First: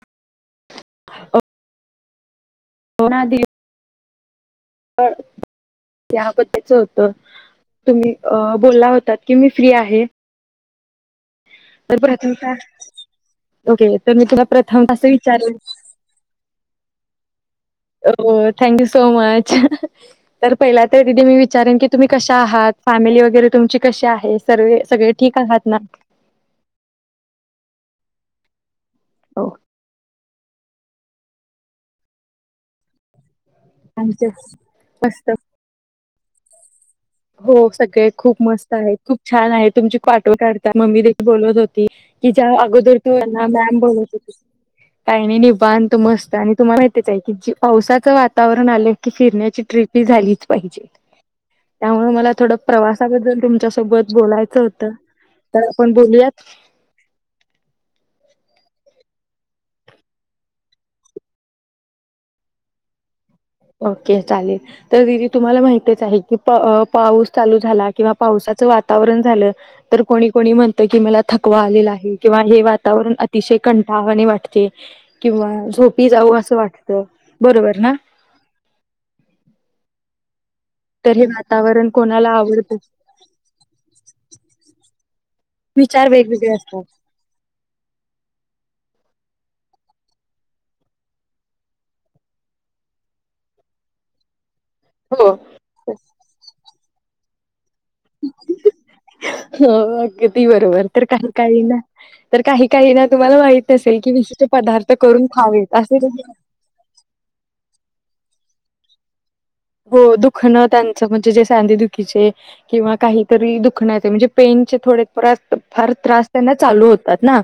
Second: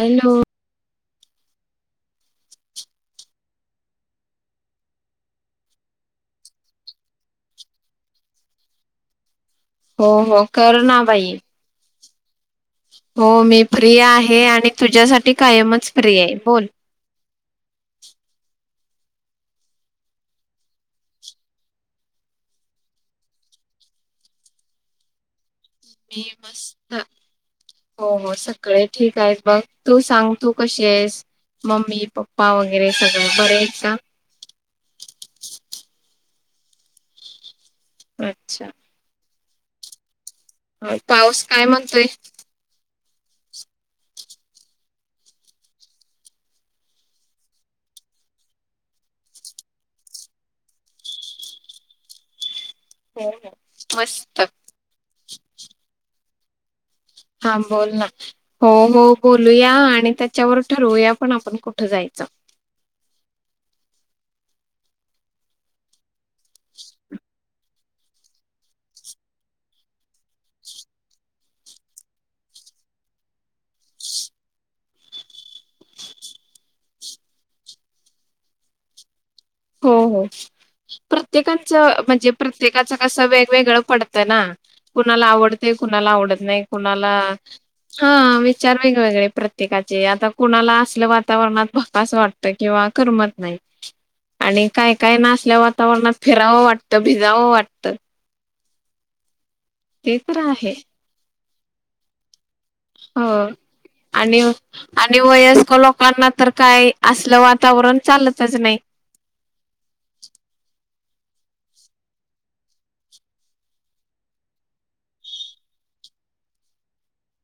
Hello. अ. कोना दिप या बद्दलच होतं तुम्ही अ बोलला होतात? कि मी फ्री आहे? हो हो कर ना बाई? तुम्ही फ्री आहात का? हो मी फ्री आहे आणि असं तुझ्यासाठी विचारेन कायमच फ्री हाय बोल. हो थँक यू सो मच तर पहिला तर दिदी मी विचारेन की तुम्ही कशा आहात? फॅमिली वगेरे तुमची कशी आहे सरवे सगळे ठीक आहात? ना मी मस्त हो हो सगळे ठीक आहेत हो बघ तू सांग. तू कशी आहेस? मम्मी, पप्पा वगेरे सगळं आमच्यात मस्त हो सगळे खूप अच्छा मस्त आहेत. खूप छान आहे तुमची कॉट फोटो काढता. अ, मम्मी देखील पाऊस बोलत काय होती, म्हणतोय कि ज्या अगोदर तूना मॅम बोलत होती. काही नाई निवांत मस्त आणि तुम्हाला हितच आहे, की जी पावसाचं वातावरण आलंय की फिरण्याची ट्रीप प ही झालीच पाहिजे. त्यामुळे मला थोडं हो प्रवासाबद्दल हो तुमच्यासोबत मस्त बोलायचं होतं तर, आपण बोलूयात? हा बोल ना हो हो बोलूया आणि त्याच्यावर ठरवूया पण आपण कुठं जायचं? [inaudible] ओके चालेल तर, दिदी तुम्हाला माहितीच आहे की पा पाऊस चालू झाला किंवा पावसाचं वातावरण झालं तर, कोणी कोणी म्हणतं कि मला थकवा आलेला आहे किंवा हे वातावरण अतिशय कंटळवाणी वाटते किंवा झोपी जावू असं वाटत बरोबर ना. [inaudible] हो हो. तर हे प्रत्येकाच वातावरण कोणाला म्हंजे आवडतं प्रत्येकाच कसं वेगवेगळं पडतं ना कुणाला आवडते विचार कुणाला आ डत वेगवेगळे नाही असतात कुणाला, हम्म विचार वेगवेगळे प्रत्येकाचे आता कुणाला असल्या वातावरणात भकास वाटतं किंवा करमत नाही. आणि काय काय ना हो आसल्या वातावरणात फिरावं वाटतं, भिगावं वाटतं. [unintelligible] हो ते तर अगदी आहे बरोबर तर, कांहीं कांहीं ना तर, कांहीं कांहीं ना हो तुम्हाला माहित असेल की वि आणि आणि वयस्कर लोकांना तर, काही आसलं वातावरण चालतच नाहीं. हो दुखन त्यां म्हंजे जे सांधेदुखीचे किंवा काही तरी दुखणं येते म्हणजे पेन थोडे त्रास फार त्रास त्यांना चालू होतात ना.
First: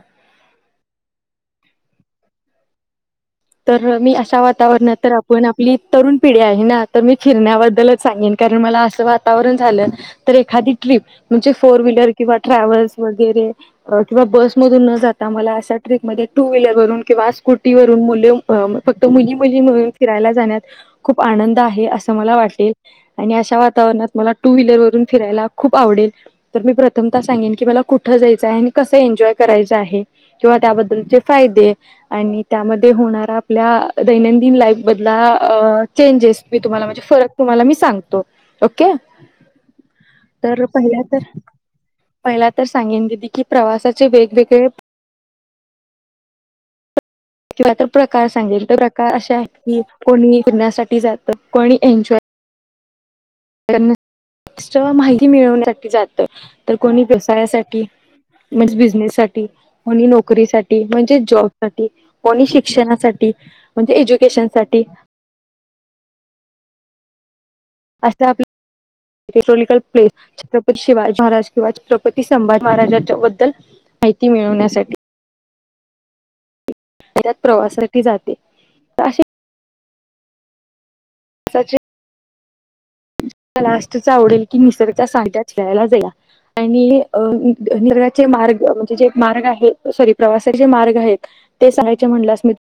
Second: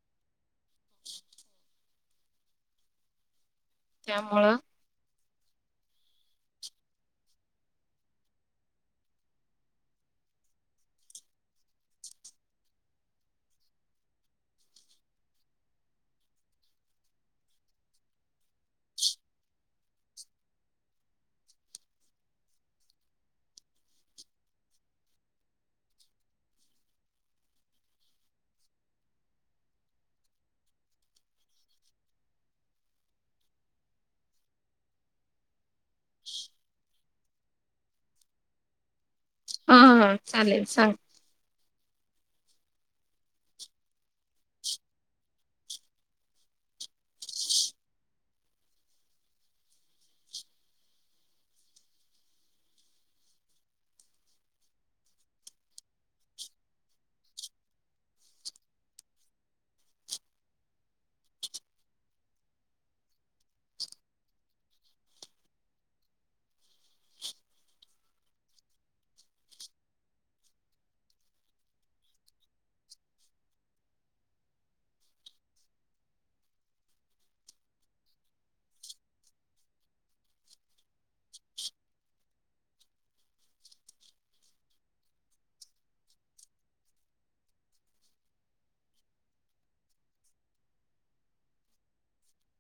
तर मी अशा त्यामुळं वातावरणात तर आ पण आपली तरुण पिढी आहे ना तर, मी फिरण्याबद्दलच सांगेन कारण मला असं वातावरण झालं तर एखादी ट्रिप म्हणजे फोर व्हीलर किंवा ट्रॅव्हल्स वगैरे किंवा बसमधून न जाता मला अशा ट्रिक मध्ये टू व्हीलर वरून किंवा स्कूटी वरुण मुली अ फक्त मुली मुलीनं मिळूण फिरायला जाण्यात खूप आनंद आहे अस मला वाटेल. आणि अशा वातावरणात मला टू व्हीलर वरून फिरायला खूप आवडेल तर मी प्रथमतः सांगेन की मला कुठं रायच आहे आणि कसं एन्जाय करायचं आहे किंवा त्या बद्दलचे फायदे आणि त्यामध्ये ते होणार आपल्या दैनंदिन लाईफ बधला चेंजेस मी तुम्हाला म्हणजे फरक तुम्हाला मी सांगतो ओके, हा हा तर चालेल सांग पहिल्या तर पहिला तर सांगेन दिदी की प्रवासाचे वेगवेगळे- [inaudible] किंवा तर प्रकार सांगेल तर प्रकार अ शे आहेत की, कोणी फिरण्यासाठी जातं कोणी एन्जॉय नुस्त माहिती मिळवण्यासाठी जात तर कोणी व्यवसायांसाठी म्हणजे बिझनेस साठी कोणी नोकरी साठी म्हणजे जॉब साठी कोणी शिक्षणासाठी. म्हणजे एज्युकेशन साठी. [unintelligible] हिस्टॉरिकल प्लेस छत्रपती शिवाजी महाराज किंवा छत्रपती संभाज महाराजांच्या बद्दल माहिती मिळवण्यासाठी. त्यात प्रवासाठी जाते तर अशे साचे लास्टच आवडेल की निसर्गच्या सांध्यात फिरायला जाऊया. आणि अ निघाचे मार्ग म्हणजे जे मार्ग आहे सॉरी प्रवासाचे जे मार्ग आहेत ते सांगायचे म्हणल्यास मी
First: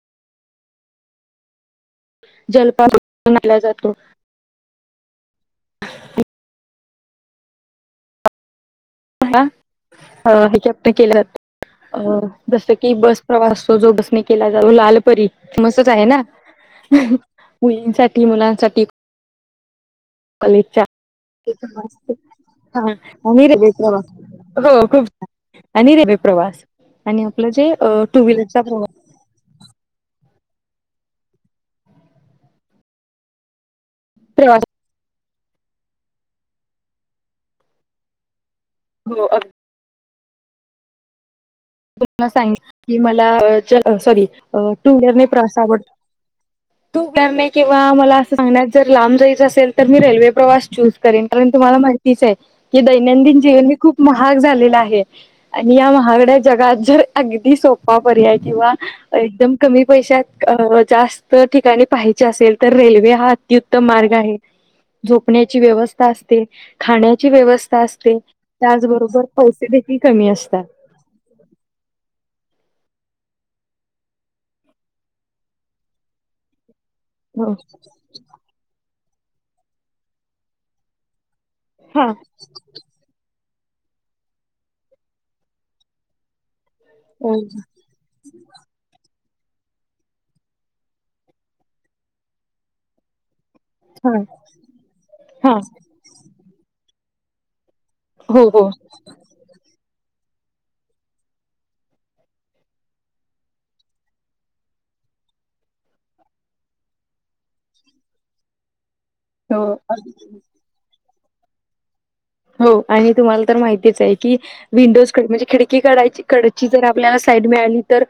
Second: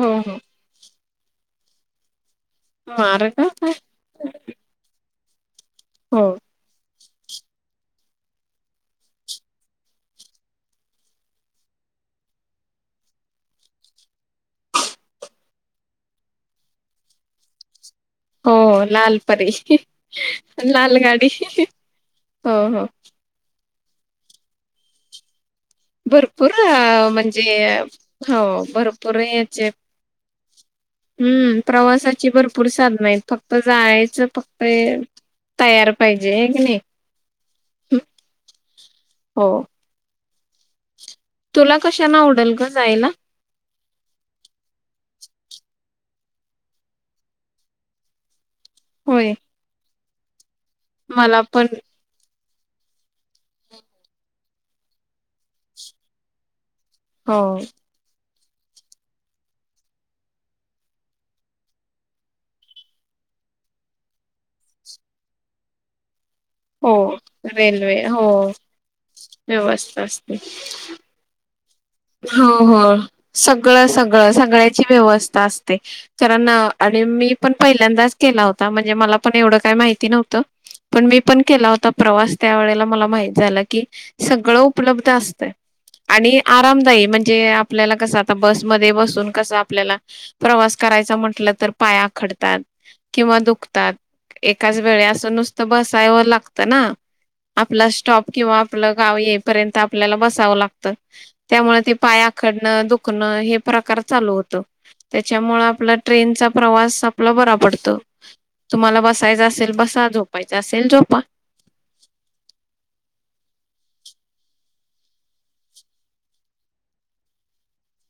हो हो. मार का काय [unintelligible] हो. हा अ ह्याच्यात ते केल जातं अ जसं की बस प्रवास जो बसने केला जो लालपरी मस्तच आहे ना. मुलीं साठी हो लाल परी [unintelligible] लाल गाडी हे हो हो बघ, हो खूप छा भरपूर अ म्हणजे जे टू हो व्हीलरचा प्रवास भरपूर याचे हम्म प्रवासाची भरपूर साधनं आहेत फक्त जायचं फक्त प्रवास ए तयार पाहिजे हाय की नाही? हम्म. हो अ तुला कशाने तुम्हाला सांग आवडेल ग की जायला मला अ सॉरी टू व्हीलरने प्रवास आवडतो, टु व्हीलरने किंवा मला अस सांगण्यात जर लांब होय जायचं असेल तर मी रेल्वे प्रवास चूज करेन मला कारण पण तुम्हाला माहितीचए. की दैनंदिन जीवन मी खूप महाग झालेलं आहे, आणि ह्या महागड्या जगात तर हो अगदी सोपा पर्याय किंवा एकदम कमी पैशात अ जास्त ठिकाणी पाहायची असेल तर रेल्वे हा अति उत्तम मार्ग आहे, झोपण्याची व्यवस्था अस ते हो खाण्याची व्यवस्था रेल्वे असते, हो त्याचबरोबर पैसे देखील व्यवस्था कमी असते असतात. हो हो, सगळं सगळं सगळ्याची व्यवस्था असते, कारण अ आणि मी हो पण पहिल्यांदाच केला होता, म्हणजे मला पण एवढं काही माहिती नव्हतं पण मी पण केला होता हा प्रवास त्या वेळेला मला माहित झालं. की सगळं उपलब्ध असतंय आणि आराम दायी हो, म्हणजे आपल्याला कसं आता बसमध्ये बसून कसं आपल्याला प्रवास करायचा म्हटलं तर पाय आखडतात किंवा दुख तात हा एकाच वेळी असं हा नुसतं बसायवर लागतं ना. आपला स्टॉप हो किंवा हो आपलं गाव येईपर्यंत आपल्याला बसावं लागतं. त्यामुळे ते पाय आखडणं दुखणं हे प्रकार चालू होतं त्याच्यामुळे आपला ट्रेनचा प्रवास आपला बरा पडतो, तुम्हाला बस बसायचं हो असेल, बसा झोपायचं असेल झोपा. हो आणि तुम्हाला तर माहितीच आहे, की विंडोज कड- म्हणजे खिडकी कडाय कडची जर आपल्याला साइड मिळाली तर,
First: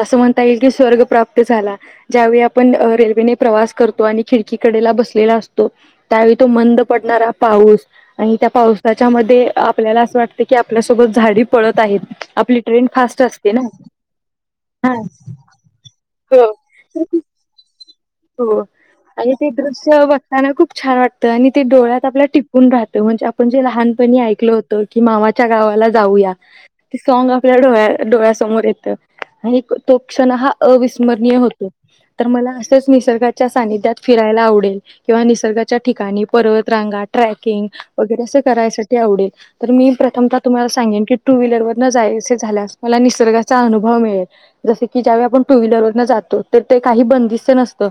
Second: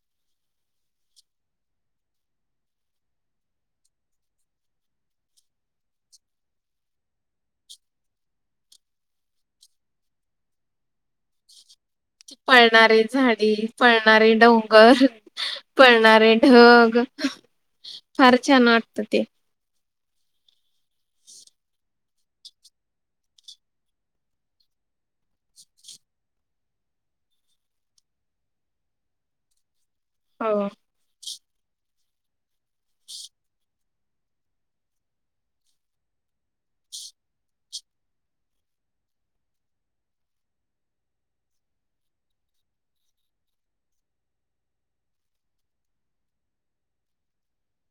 अस म्हणता येईल की स्वर्ग प्राप्त झाला ज्यावेळी आपण रेल्ववेने प्रवास करतो आणि खिडकी कडेला बसलेलो असतो, त्यावेळी तो मंद पडणारा पाऊस आणि त्या पावसाच्या मध्ये आपल्याला असं वाटत की, आपल्यासोबत झाडी पळत आहेत. आपली ट्रेन पळणारे फास्ट झाडी, असते ना पळणारे हा डोंगर, पळणारे हो ढग [inaudible] फार छानं वाटतं ते. अस बघताना खूप छान वाटतं, आणि ते डोळ्यात आपल्या टिपून राहतं म्हणजे आपण जे लहानपणी ऐकलो होत तो कि मामाच्या गावाला जाऊया, ते सॉग आपल्या डोळ्या डोळ्यासमोर येतं. आणि तो क्षण हा हो अविस्मरणीय होतो, तर मला असं सच निसर्गाच्या सानिध्यात फिरायला आवडेल, किंवा निसर्गाच्या ठिकाणी पर्वत रांगा ट्रॅकिंग वगैरे अस कराय साठी आवडेल तर मी प्रथमतः तुम्हाला सांगेन की टू व्हीलर वर जायचे झाल्यास मला निसर्गाचा अनुभव मिळेल, जसं की ज्यावेळी आपण टू व्हीलरवर जातो तर ते काही बंदीस्त नसतं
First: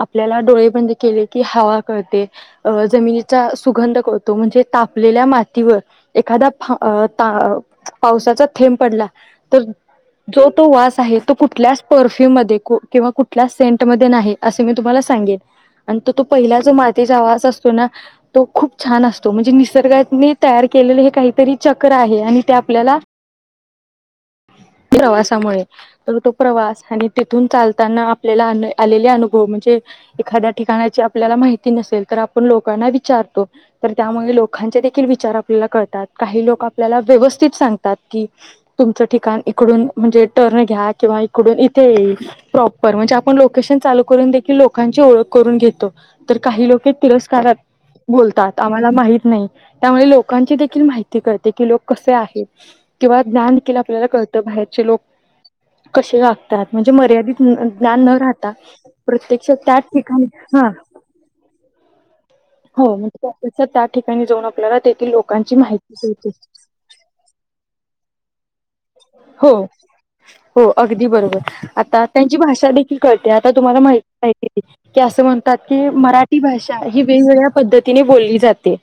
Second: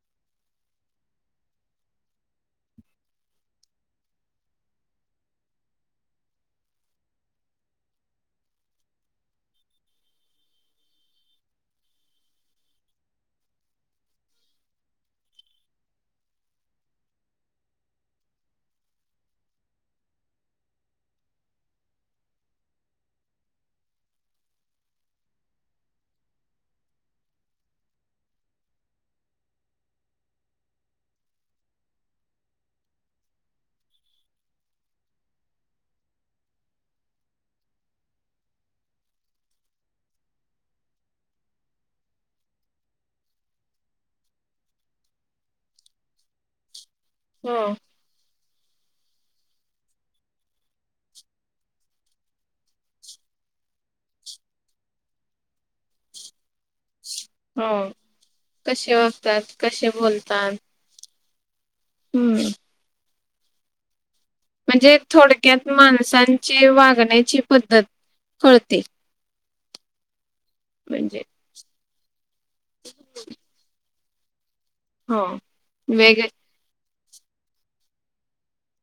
आपल्याला डोळे बंद केले की हवा कळते, ह अ जमिनीचा सुंगध कळतो म्हणजे तापलेल्या माती वर एखादा फा-ता- पावसाचा थेंब प डला तर तो वास आहे, तो कुठ परप्युम मध्ये किंवा सेंट नाही, असे मी तुम्हाला सांगेल. आणि तो तो पहिला जो मातीचा वास असतो ना, तो खूप छान असतो म्हणजे निसर्गाने तयार केलेलं हे काहीतरी चक्र आहे, आणि ते आपल्याला प्रवासामुळे तर तो प्रवास आणि तिथून चालताना आपल्याला अन आलेले अनुभव म्हणजे एखाद्या ठिकाणाची आपल्याला माहिती नसेल तर आपण लोकांना विचारतो. तर त्यामुळे लोकांचे देखील विचार आपल्याला कळतात, काही लोक आपल्याला व्यवस्थित सांगतात की तुमचं ठिकाण इकडून म्हणजे टर्न घ्या किंवा इकडून इथे येईल, प्रॉपर म्हणजे आपण लोक कशन चालू करून देखील लोकांची ओळख करून घेतो, तर काही लोके तिरस्कारात हो बोलतात. आम्हाला माहीत नाही त्यामुळे लोकांची देखील माहिती कळते लोक कसे आहेत किंवा ज्ञान देखील आपल्याला बाहेरचे लोक कसे वागतात मर्यादित हो ज्ञान न रा कसे प्रत्यक्ष वागतात त्याच कसे ठिकाणी बोलतात हा, हम्म हो. मग त्यापेक्षा त्यात म्हणजे थोडक्यात कळते. माणसांची वागण्याची पद्धत कळते. हो, हो. अगदी म्हणजे बरोबर आता त्यांची भाषा देखील कळते आता तुम्हाला माहित नाही अस हो म्हणतात की वेग मराठी भाषा आ ही वेगवेगळ्या पद्धतीने बोलली जाते.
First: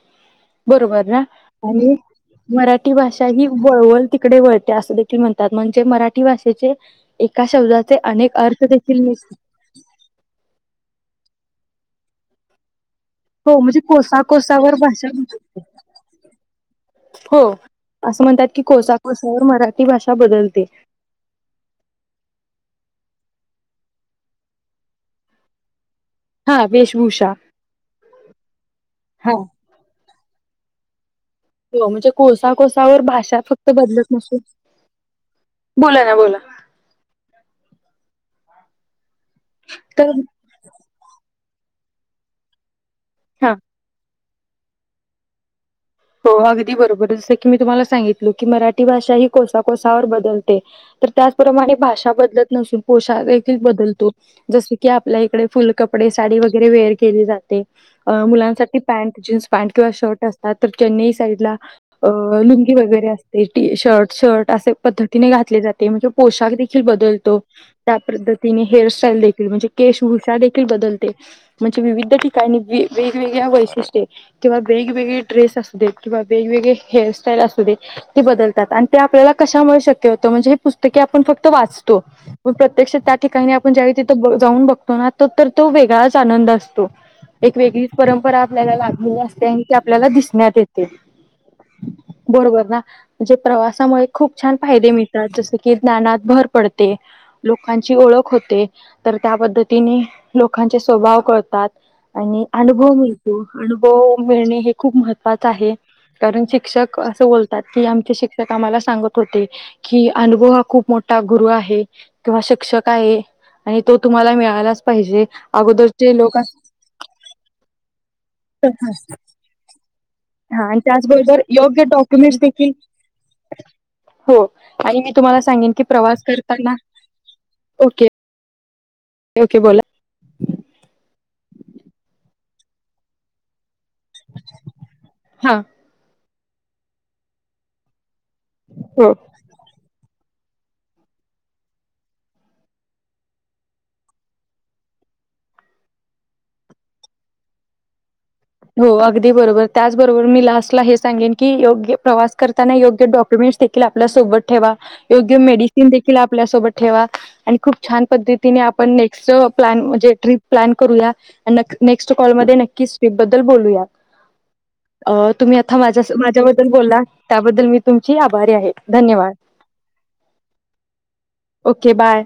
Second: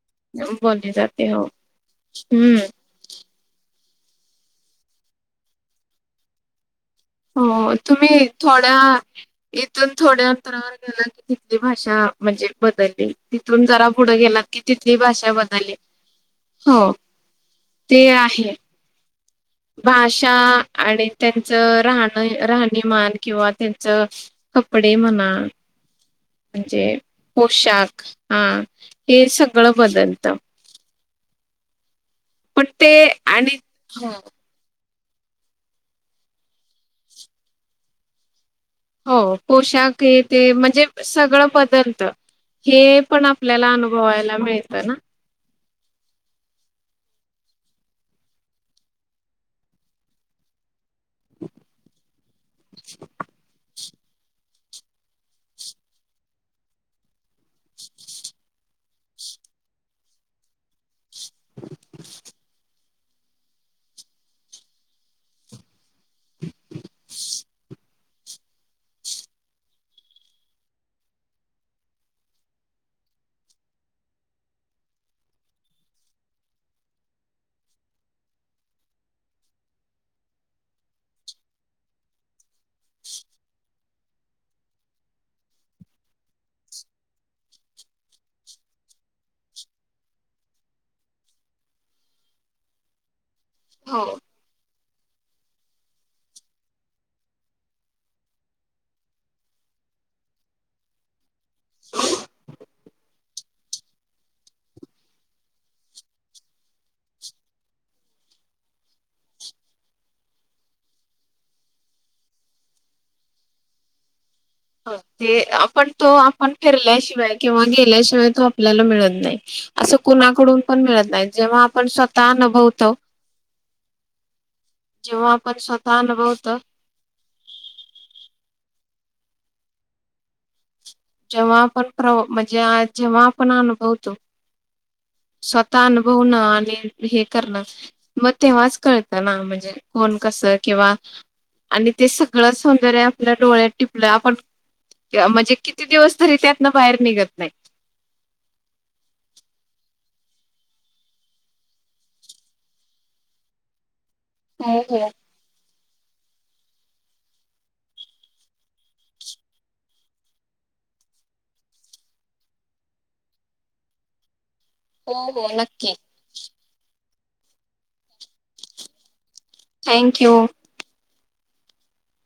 बोलली बरोबर ना जाते हो आणि हम्म मराठी भाषा त्यांनी वळवल तिकडे वळते अस देखील म्हणतात. म्हणजे मराठी भाषेचे एका शब हो तुम्ही थोड्या इथून थोड्या अंतरावर गेला की तिथली भाषा म्हणजे बदलली, हो तिथून म्हणजे जरा पुढं कोसा गेलात की कोसावर तिथली भाषा बदलली. हो हो. ते असं म्हणतात आहे. की कोसाकोसावर मराठी भाषा बदलते. आणि त्यांचं राहण राहणीमान किंवा त्यांच कपडे म्हणा हा म्हणजे वेशभूषा. पोशाख हा हे हा सगळं बदलत. हो म्हणजे कोसा ते कोसावर भाषा आणि फक्त हो बदलत नसेल बोला ना बोला. हो पोशाख तर ये तेे म्हणजे सगळं बदलत. हे पण हा आपल्याला अनुभवायला मिळत ना. हो अगदी बरोबर जस की मी तुम्हाला सांगितलो की मराठी भाषा ही कोसा कोसावर बदलते. तर त्याचप्रमाणे भाषा बदलत नसून पोषाख देखील बदल जसं की आपल्याकडे फुल कपडे साडी वगैरे वेअर केली जाते, अ मुलांसाठी पॅ पॅन्ट, जीन्स पॅन्ट किंवा शर्ट असतात, तर चेन्नई साईडला लुंगी वगैरे ते असते शर्ट, शर्ट असे पद्धतीने घातले जाते म्हणजे पोशाख देखील बदलतो. त्या पद्धतीने हेअरस्टाईल देखील म्हणजे केशभूषा देखील बदलते म्हणजे विविध ठिका आणि वेगवेगळ्या वैशिष्ट्ये किंवा वेगवेगळी ड्रेस असू देत किंवा वेगवेगळे हेअरस्टाईल असू दे ते बदलतात आणि ते आपल्याला कशामुळे शक्य होत म्हणजे हे पुस्तकी आपण फक्त वाचतो, पण प्रत्यक्ष आपण त्या ठिकाणी जाऊन बघतो ना तो तर तो वेगळाच आनंद असतो. एक वेगळीच परंपरा आपल्याला लागलेली असते आणि ती आपल्याला दिसण्यात येते. बरोबर ना? म्हणजे हो प्रवासामुळे खूप छान फायदे मिळ जस की ज्ञानात भर पडते, लोकांची ओळख होते तर त्या पद्धतीने लोकांचे स्वभाव कळतात आणि अनुभव मिळतो, अनुभव मिळणे हे खूप महत्वाचं आहे. कारण शिक्षक असं बोलतात, की आमचे शिक्षक आम्हाला सांगत होते, की अनुभव हा खूप मो ठा गुरु आहे किंवा शिक्षक आहे आणि तो तुम्हाला मिळा- हो, ते आपण तो आपण फिरल्याशिवाय किंवा गेल्याशिवाय तो आपल्याला मिळत नाइ. हा आणि त्याचबरोबर योग्य आपण स्वतः डॉक्युमेंट्स देखील अनुभवतो हो आणि मी जेव्हा तुम्हाला आपण सांगेन की स्वतः प्रवास अनुभवतो करताना, ओके. ओके बोला. जेव्हा आपण प्र म्हणजे जेव्हा आपण अनुभव तो हा स्वतःअनुभवणं आणि हे करणं म तेव्हाच हो कळतं ना, म्हणजे कोण कस किंवा आणि ते सगळं सौंदर्य आपल्या डोळ्यात टिपलं, आपण किंवा म्हणजे किती दिवस तरी त्यातन बाहेर निघत नाइ. हो अगदी बरोबर, त्याचबरोबर मी लास्टला हे सांगेन की योग्य प्रवास करताना योग्य डॉक्युमेंट्स देखील आप- आपल्या सोबत ठेवा. हो हो योग्य मेडि- ते देखील आपल्या सोबत ठेवा, आणि खूप छान पद्धतीने आपण नेक्स्ट प्लॅन म्हणजे ट्रीप प्लॅन करूया, नक नेक्स्ट कॉल मध्ये नक्कीच ट्रीप बद्दल बोलूया. हो अ हो तुम्ही आथा नक्की माझ्यास माझ्याबद्दल बोलला त्याबद्दल मी तुमची आभारी आहे, धन्यवाद. Thank you. Okay bye.